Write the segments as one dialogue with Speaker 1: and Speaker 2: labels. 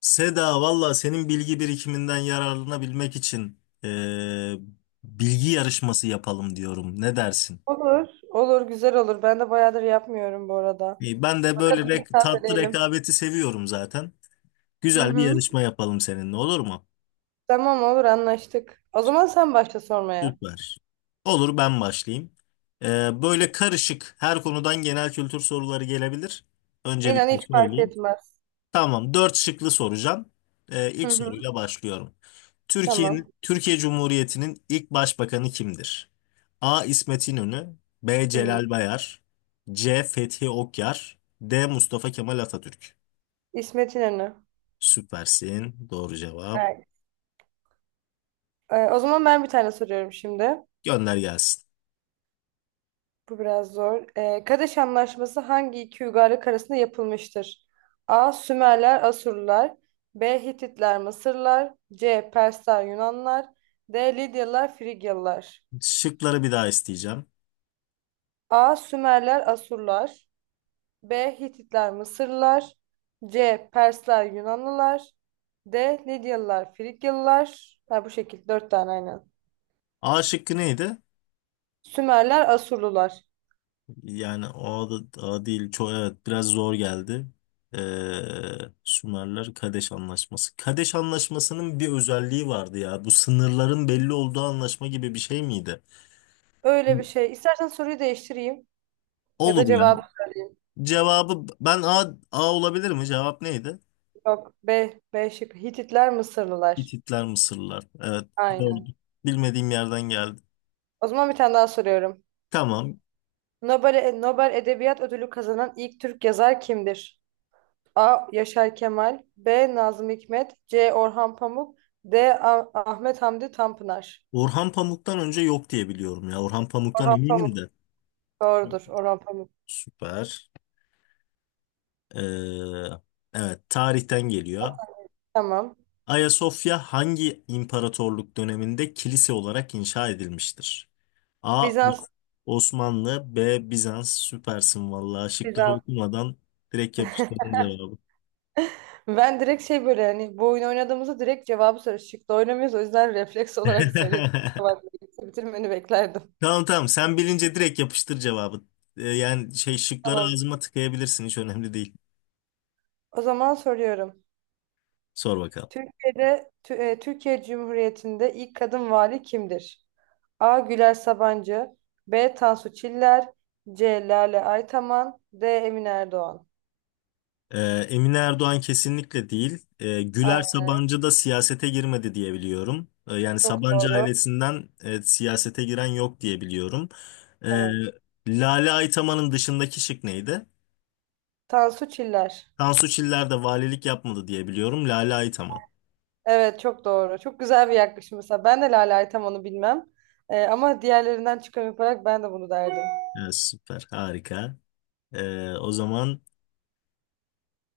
Speaker 1: Seda valla senin bilgi birikiminden yararlanabilmek için bilgi yarışması yapalım diyorum. Ne dersin?
Speaker 2: Olur, olur, güzel olur. Ben de bayağıdır yapmıyorum bu arada.
Speaker 1: İyi, ben de böyle
Speaker 2: Bakalım bir
Speaker 1: tatlı
Speaker 2: tazeleyelim.
Speaker 1: rekabeti seviyorum zaten.
Speaker 2: Hı
Speaker 1: Güzel bir
Speaker 2: hı.
Speaker 1: yarışma yapalım seninle, olur mu?
Speaker 2: Tamam, olur, anlaştık. O zaman sen başla sormaya.
Speaker 1: Süper. Olur, ben başlayayım. Böyle karışık her konudan genel kültür soruları gelebilir.
Speaker 2: İnan
Speaker 1: Öncelikle
Speaker 2: hiç fark
Speaker 1: söyleyeyim.
Speaker 2: etmez.
Speaker 1: Tamam, dört şıklı soracağım.
Speaker 2: Hı
Speaker 1: İlk
Speaker 2: hı.
Speaker 1: soruyla başlıyorum.
Speaker 2: Tamam.
Speaker 1: Türkiye Cumhuriyeti'nin ilk başbakanı kimdir? A. İsmet İnönü, B.
Speaker 2: Hı.
Speaker 1: Celal Bayar, C. Fethi Okyar, D. Mustafa Kemal Atatürk.
Speaker 2: İsmet İnönü.
Speaker 1: Süpersin. Doğru cevap.
Speaker 2: Evet. O zaman ben bir tane soruyorum şimdi.
Speaker 1: Gönder gelsin.
Speaker 2: Bu biraz zor. Kadeş Anlaşması hangi iki uygarlık arasında yapılmıştır? A. Sümerler, Asurlular. B. Hititler, Mısırlar. C. Persler, Yunanlar. D. Lidyalılar, Frigyalılar.
Speaker 1: Şıkları bir daha isteyeceğim.
Speaker 2: A. Sümerler, Asurlar. B. Hititler, Mısırlılar. C. Persler, Yunanlılar. D. Lidyalılar, Frigyalılar. Ha, bu şekil. Dört tane aynen.
Speaker 1: A şıkkı neydi?
Speaker 2: Sümerler, Asurlular.
Speaker 1: Yani o da o değil. Çok, evet, biraz zor geldi. Ee, Sümerler Kadeş Anlaşması. Kadeş Anlaşması'nın bir özelliği vardı ya. Bu sınırların belli olduğu anlaşma gibi bir şey miydi?
Speaker 2: Öyle bir şey. İstersen soruyu değiştireyim. Ya da
Speaker 1: Olur ya.
Speaker 2: cevabı söyleyeyim.
Speaker 1: Cevabı ben A, A olabilir mi? Cevap neydi?
Speaker 2: Yok. B. B şıkkı. Hititler, Mısırlılar.
Speaker 1: Hititler, Mısırlılar. Evet, doğru.
Speaker 2: Aynen.
Speaker 1: Bilmediğim yerden geldi.
Speaker 2: O zaman bir tane daha soruyorum.
Speaker 1: Tamam.
Speaker 2: Nobel, Nobel Edebiyat Ödülü kazanan ilk Türk yazar kimdir? A. Yaşar Kemal. B. Nazım Hikmet. C. Orhan Pamuk. D. Ahmet Hamdi Tanpınar.
Speaker 1: Orhan Pamuk'tan önce yok diye biliyorum ya. Orhan Pamuk'tan
Speaker 2: Orhan
Speaker 1: eminim
Speaker 2: Pamuk
Speaker 1: de.
Speaker 2: doğrudur, Orhan Pamuk.
Speaker 1: Süper. Ee, evet, tarihten geliyor.
Speaker 2: Tamam.
Speaker 1: Ayasofya hangi imparatorluk döneminde kilise olarak inşa edilmiştir? A.
Speaker 2: Bizans.
Speaker 1: Osmanlı, B. Bizans. Süpersin vallahi, şıkları
Speaker 2: Bizans.
Speaker 1: okumadan direkt yapıştırdın cevabı.
Speaker 2: Ben direkt şey, böyle hani bu oyunu oynadığımızda direkt cevabı soruyoruz, çıktı oynamıyoruz, o yüzden refleks olarak söyledim. Kusura bakma, bitirmeni beklerdim.
Speaker 1: Tamam tamam, sen bilince direkt yapıştır cevabı. Yani şıkları
Speaker 2: Tamam,
Speaker 1: ağzıma tıkayabilirsin, hiç önemli değil.
Speaker 2: o zaman soruyorum.
Speaker 1: Sor bakalım.
Speaker 2: Türkiye'de Türkiye Cumhuriyeti'nde ilk kadın vali kimdir? A. Güler Sabancı. B. Tansu Çiller. C. Lale Aytaman. D. Emine Erdoğan.
Speaker 1: Ee, Emine Erdoğan kesinlikle değil. Güler
Speaker 2: Aynen.
Speaker 1: Sabancı da siyasete girmedi diye biliyorum. Yani
Speaker 2: Çok
Speaker 1: Sabancı
Speaker 2: doğru.
Speaker 1: ailesinden siyasete giren yok diye biliyorum. Ee,
Speaker 2: Evet.
Speaker 1: Lale Aytaman'ın dışındaki şık neydi?
Speaker 2: Tansu Çiller.
Speaker 1: Tansu Çiller de valilik yapmadı diye biliyorum. Lale Aytaman.
Speaker 2: Evet, çok doğru. Çok güzel bir yaklaşım mesela. Ben de Lale Aytaman'ı bilmem. Ama diğerlerinden çıkarım yaparak ben de bunu derdim.
Speaker 1: Evet, süper, harika. O zaman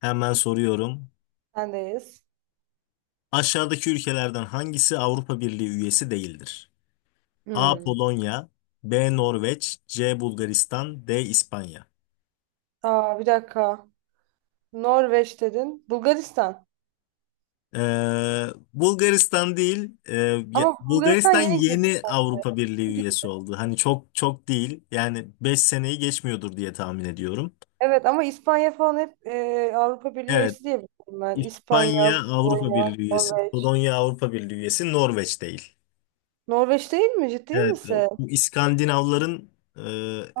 Speaker 1: hemen soruyorum.
Speaker 2: Sendeyiz.
Speaker 1: Aşağıdaki ülkelerden hangisi Avrupa Birliği üyesi değildir? A.
Speaker 2: Hmm.
Speaker 1: Polonya, B. Norveç, C. Bulgaristan, D. İspanya.
Speaker 2: Aa, bir dakika. Norveç dedin. Bulgaristan.
Speaker 1: Ee, Bulgaristan değil,
Speaker 2: Ama Bulgaristan
Speaker 1: Bulgaristan
Speaker 2: yeni girdi
Speaker 1: yeni Avrupa Birliği
Speaker 2: sanki.
Speaker 1: üyesi oldu. Hani çok çok değil, yani 5 seneyi geçmiyordur diye tahmin ediyorum.
Speaker 2: Evet, ama İspanya falan hep Avrupa Birliği
Speaker 1: Evet,
Speaker 2: üyesi diye biliyorum ben.
Speaker 1: İspanya
Speaker 2: İspanya,
Speaker 1: Avrupa
Speaker 2: Polonya,
Speaker 1: Birliği üyesi,
Speaker 2: Norveç.
Speaker 1: Polonya Avrupa Birliği üyesi, Norveç değil.
Speaker 2: Norveç değil mi? Ciddi
Speaker 1: Evet,
Speaker 2: misin?
Speaker 1: bu İskandinavların,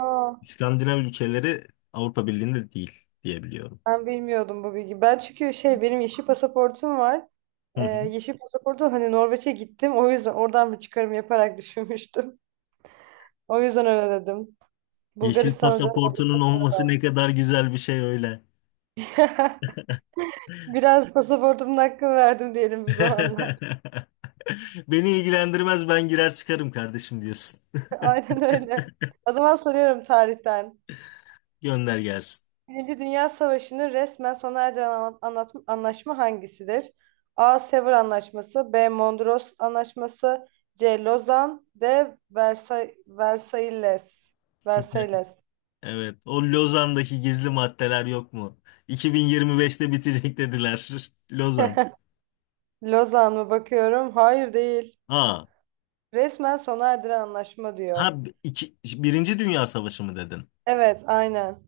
Speaker 2: Aa,
Speaker 1: İskandinav ülkeleri Avrupa Birliği'nde değil diyebiliyorum.
Speaker 2: ben bilmiyordum bu bilgi. Ben çünkü şey, benim yeşil pasaportum var.
Speaker 1: Hı hı.
Speaker 2: Yeşil pasaportu, hani Norveç'e gittim. O yüzden oradan bir çıkarım yaparak düşünmüştüm. O yüzden öyle dedim.
Speaker 1: Yeşil
Speaker 2: Bulgaristan'a da
Speaker 1: pasaportunun olması ne kadar güzel bir şey öyle.
Speaker 2: biraz pasaportumun hakkını verdim diyelim bir zamanlar.
Speaker 1: Beni ilgilendirmez, ben girer çıkarım kardeşim diyorsun.
Speaker 2: Aynen öyle. O zaman soruyorum tarihten.
Speaker 1: Gönder gelsin.
Speaker 2: Birinci Dünya Savaşı'nı resmen sona erdiren anlaşma hangisidir? A. Sevr Anlaşması. B. Mondros Anlaşması. C. Lozan. D. Versailles. Versailles.
Speaker 1: Evet, o Lozan'daki gizli maddeler yok mu? 2025'te bitecek dediler. Lozan.
Speaker 2: Lozan mı bakıyorum? Hayır, değil.
Speaker 1: Aa,
Speaker 2: Resmen sona erdiren anlaşma diyor.
Speaker 1: ha iki, Birinci Dünya Savaşı mı dedin?
Speaker 2: Evet, aynen.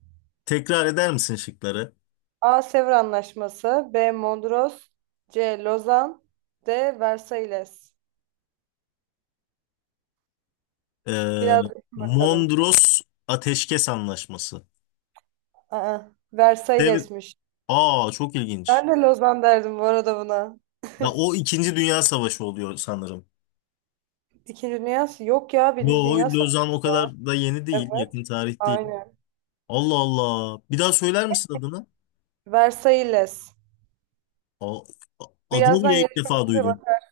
Speaker 1: Tekrar eder misin şıkları?
Speaker 2: A. Sevr Anlaşması. B. Mondros. C. Lozan. D. Versailles.
Speaker 1: Ee,
Speaker 2: Biraz düşün bakalım.
Speaker 1: Mondros Ateşkes Anlaşması.
Speaker 2: Aa,
Speaker 1: Dev,
Speaker 2: Versailles'miş.
Speaker 1: aa, çok ilginç.
Speaker 2: Ben de Lozan derdim bu arada buna.
Speaker 1: Ya o İkinci Dünya Savaşı oluyor sanırım.
Speaker 2: Yok ya, Birinci
Speaker 1: Yo,
Speaker 2: Dünya Savaşı.
Speaker 1: Lozan o kadar da yeni değil,
Speaker 2: Evet,
Speaker 1: yakın tarih değil.
Speaker 2: aynen.
Speaker 1: Allah Allah. Bir daha söyler misin adını?
Speaker 2: Versailles.
Speaker 1: Aa, adını
Speaker 2: Birazdan
Speaker 1: bile ilk
Speaker 2: yarışma
Speaker 1: defa
Speaker 2: bitince
Speaker 1: duydum.
Speaker 2: bakar.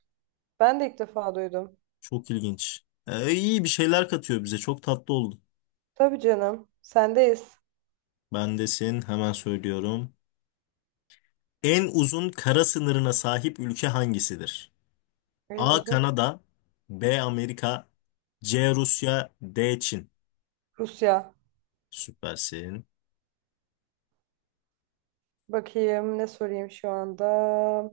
Speaker 2: Ben de ilk defa duydum.
Speaker 1: Çok ilginç. İyi bir şeyler katıyor bize. Çok tatlı oldu.
Speaker 2: Tabii canım. Sendeyiz.
Speaker 1: Bendesin. Hemen söylüyorum. En uzun kara sınırına sahip ülke hangisidir?
Speaker 2: En
Speaker 1: A.
Speaker 2: uzun kı-
Speaker 1: Kanada, B. Amerika, C. Rusya, D. Çin.
Speaker 2: Rusya.
Speaker 1: Süpersin.
Speaker 2: Bakayım ne sorayım şu anda.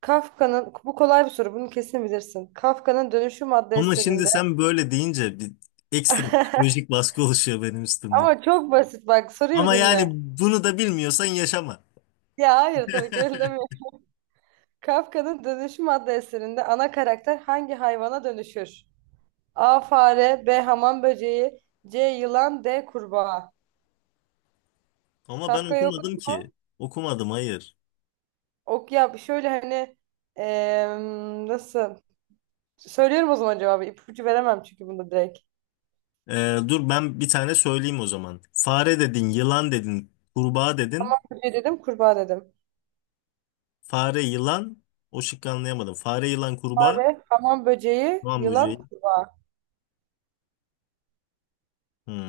Speaker 2: Bu kolay bir soru. Bunu kesin bilirsin. Kafka'nın Dönüşüm adlı
Speaker 1: Ama şimdi
Speaker 2: eserinde.
Speaker 1: sen böyle deyince bir ekstra psikolojik baskı oluşuyor benim üstümde.
Speaker 2: Ama çok basit, bak soruyu bir
Speaker 1: Ama yani
Speaker 2: dinle.
Speaker 1: bunu da bilmiyorsan yaşama.
Speaker 2: Ya hayır, tabii ki öyle demiyorum. Kafka'nın Dönüşüm adlı eserinde ana karakter hangi hayvana dönüşür? A fare, B hamam böceği, C yılan, D kurbağa.
Speaker 1: Ama ben
Speaker 2: Kafka'yı
Speaker 1: okumadım
Speaker 2: okudun
Speaker 1: ki.
Speaker 2: mu?
Speaker 1: Okumadım, hayır.
Speaker 2: Ok ya, şöyle hani, nasıl? Söylüyorum o zaman cevabı. İpucu veremem, çünkü bunu direkt.
Speaker 1: Dur ben bir tane söyleyeyim o zaman. Fare dedin, yılan dedin, kurbağa dedin.
Speaker 2: Böceği dedim, kurbağa dedim.
Speaker 1: Fare, yılan. O şıkkı anlayamadım. Fare, yılan, kurbağa.
Speaker 2: Fare, hamam böceği,
Speaker 1: Hamam
Speaker 2: yılan.
Speaker 1: böceği.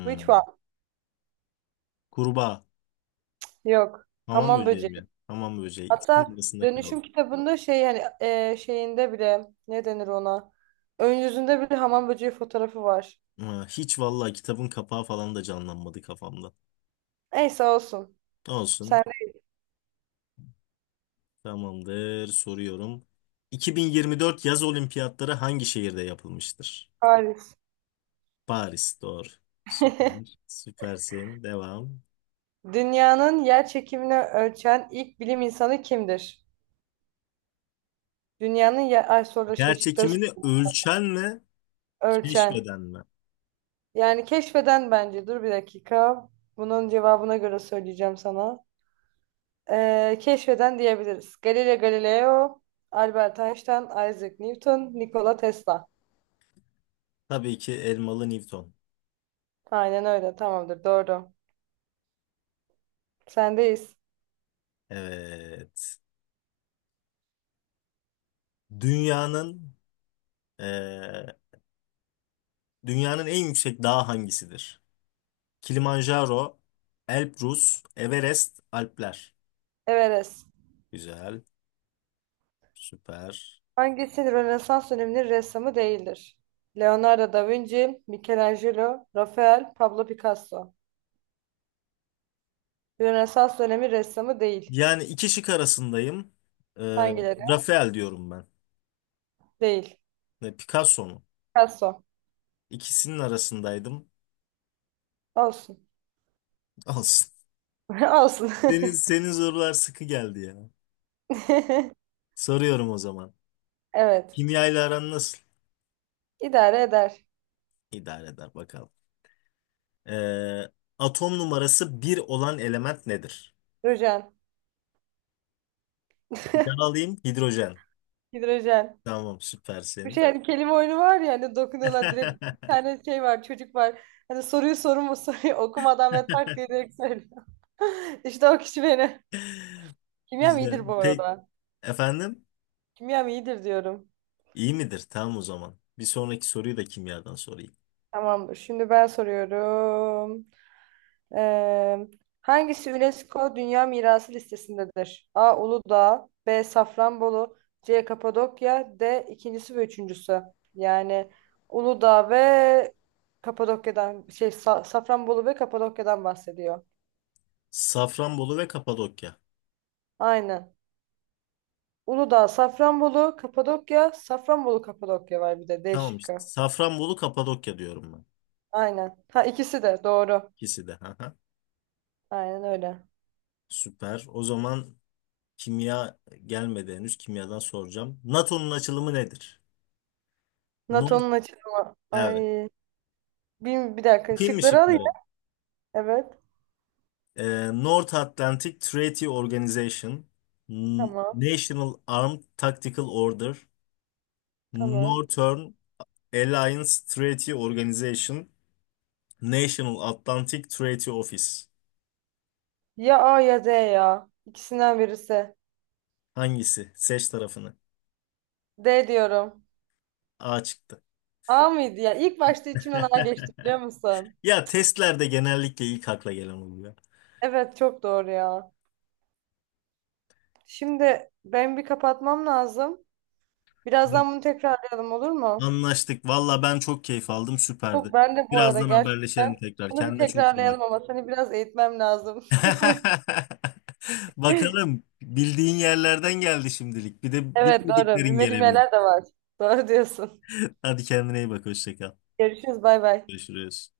Speaker 2: Which one?
Speaker 1: Kurbağa.
Speaker 2: Yok.
Speaker 1: Hamam
Speaker 2: Hamam
Speaker 1: böceği
Speaker 2: böceği.
Speaker 1: mi? Hamam böceği. İkisinin
Speaker 2: Hatta
Speaker 1: arasında
Speaker 2: dönüşüm
Speaker 1: kaldım.
Speaker 2: kitabında şey hani, şeyinde bile, ne denir ona? Ön yüzünde bile hamam böceği fotoğrafı var.
Speaker 1: Ha, hiç vallahi kitabın kapağı falan da canlanmadı kafamda.
Speaker 2: Neyse, olsun. Sen
Speaker 1: Olsun.
Speaker 2: de
Speaker 1: Tamamdır. Soruyorum. 2024 yaz olimpiyatları hangi şehirde yapılmıştır?
Speaker 2: Paris.
Speaker 1: Paris. Doğru. Süper. Süpersin. Devam.
Speaker 2: Dünyanın yer çekimini ölçen ilk bilim insanı kimdir? Dünyanın yer... Ay soru şey şıkları
Speaker 1: Gerçekimini ölçen mi,
Speaker 2: ölçen.
Speaker 1: keşfeden mi?
Speaker 2: Yani keşfeden bence. Dur bir dakika. Bunun cevabına göre söyleyeceğim sana. Keşfeden diyebiliriz. Galileo Galileo, Albert Einstein, Isaac Newton, Nikola Tesla.
Speaker 1: Tabii ki Elmalı Newton.
Speaker 2: Aynen öyle. Tamamdır. Doğru. Sendeyiz.
Speaker 1: Evet. Dünyanın eee, Dünyanın en yüksek dağı hangisidir? Kilimanjaro, Elbrus, Everest, Alpler.
Speaker 2: Everest.
Speaker 1: Güzel, süper.
Speaker 2: Hangisi Rönesans döneminin ressamı değildir? Leonardo da Vinci, Michelangelo, Rafael, Pablo Picasso. Rönesans dönemi ressamı değil.
Speaker 1: Yani iki şık arasındayım. Eee,
Speaker 2: Hangileri?
Speaker 1: Rafael diyorum ben.
Speaker 2: Değil.
Speaker 1: Ne, Picasso mu?
Speaker 2: Picasso.
Speaker 1: İkisinin arasındaydım.
Speaker 2: Olsun.
Speaker 1: Olsun.
Speaker 2: Olsun.
Speaker 1: Senin sorular sıkı geldi ya. Soruyorum o zaman.
Speaker 2: Evet.
Speaker 1: Kimyayla aran nasıl?
Speaker 2: İdare eder.
Speaker 1: İdare eder bakalım. Ee, Atom numarası bir olan element nedir?
Speaker 2: Hidrojen.
Speaker 1: Bir daha alayım. Hidrojen.
Speaker 2: Hidrojen.
Speaker 1: Tamam,
Speaker 2: Bir
Speaker 1: süpersin.
Speaker 2: şey, hani kelime oyunu var ya, hani dokunuyorlar direkt, bir tane şey var, çocuk var. Hani soruyu okumadan ve tak diye direkt söylüyor. İşte o kişi beni. Kimyam
Speaker 1: Güzel.
Speaker 2: iyidir bu
Speaker 1: Peki
Speaker 2: arada.
Speaker 1: efendim?
Speaker 2: Kimyam iyidir diyorum.
Speaker 1: İyi midir? Tamam o zaman. Bir sonraki soruyu da kimyadan sorayım.
Speaker 2: Tamamdır. Şimdi ben soruyorum. Ee, Hangisi UNESCO Dünya Mirası listesindedir? A. Uludağ, B. Safranbolu, C. Kapadokya, D. ikincisi ve üçüncüsü. Yani Uludağ ve Kapadokya'dan şey, Safranbolu ve Kapadokya'dan bahsediyor.
Speaker 1: Safranbolu ve Kapadokya.
Speaker 2: Aynen. Uludağ, Safranbolu, Kapadokya, Safranbolu, Kapadokya, var bir de D
Speaker 1: Tamam işte.
Speaker 2: şıkkı.
Speaker 1: Safranbolu, Kapadokya diyorum ben.
Speaker 2: Aynen. Ha, ikisi de doğru.
Speaker 1: İkisi de. Haha.
Speaker 2: Aynen öyle.
Speaker 1: Süper. O zaman kimya gelmedi henüz. Kimyadan soracağım. NATO'nun açılımı nedir? Nord.
Speaker 2: NATO'nun açılımı.
Speaker 1: Evet.
Speaker 2: Ay. Bir dakika,
Speaker 1: Okuyayım mı
Speaker 2: şıkları alayım.
Speaker 1: şıkları?
Speaker 2: Evet.
Speaker 1: North Atlantic Treaty Organization,
Speaker 2: Tamam.
Speaker 1: National Armed Tactical Order,
Speaker 2: Tamam.
Speaker 1: Northern Alliance Treaty Organization, National Atlantic Treaty Office.
Speaker 2: Ya A ya D ya. İkisinden birisi.
Speaker 1: Hangisi? Seç tarafını.
Speaker 2: D diyorum.
Speaker 1: A çıktı.
Speaker 2: A mıydı ya? İlk başta içimden A geçti, biliyor musun?
Speaker 1: Ya testlerde genellikle ilk akla gelen oluyor.
Speaker 2: Evet, çok doğru ya. Şimdi ben bir kapatmam lazım.
Speaker 1: Evet.
Speaker 2: Birazdan bunu tekrarlayalım, olur mu?
Speaker 1: Anlaştık. Valla ben çok keyif aldım.
Speaker 2: Yok,
Speaker 1: Süperdi.
Speaker 2: ben de bu arada
Speaker 1: Birazdan haberleşelim
Speaker 2: gerçekten
Speaker 1: tekrar.
Speaker 2: bunu bir
Speaker 1: Kendine çok iyi bak.
Speaker 2: tekrarlayalım, ama seni biraz eğitmem lazım.
Speaker 1: Bakalım, bildiğin yerlerden geldi şimdilik. Bir de
Speaker 2: Evet, doğru.
Speaker 1: bilmediklerin
Speaker 2: Bilmediğim
Speaker 1: gelebilir.
Speaker 2: yerler de var. Doğru diyorsun.
Speaker 1: Hadi kendine iyi bak. Hoşça kal.
Speaker 2: Görüşürüz, bay bay.
Speaker 1: Görüşürüz.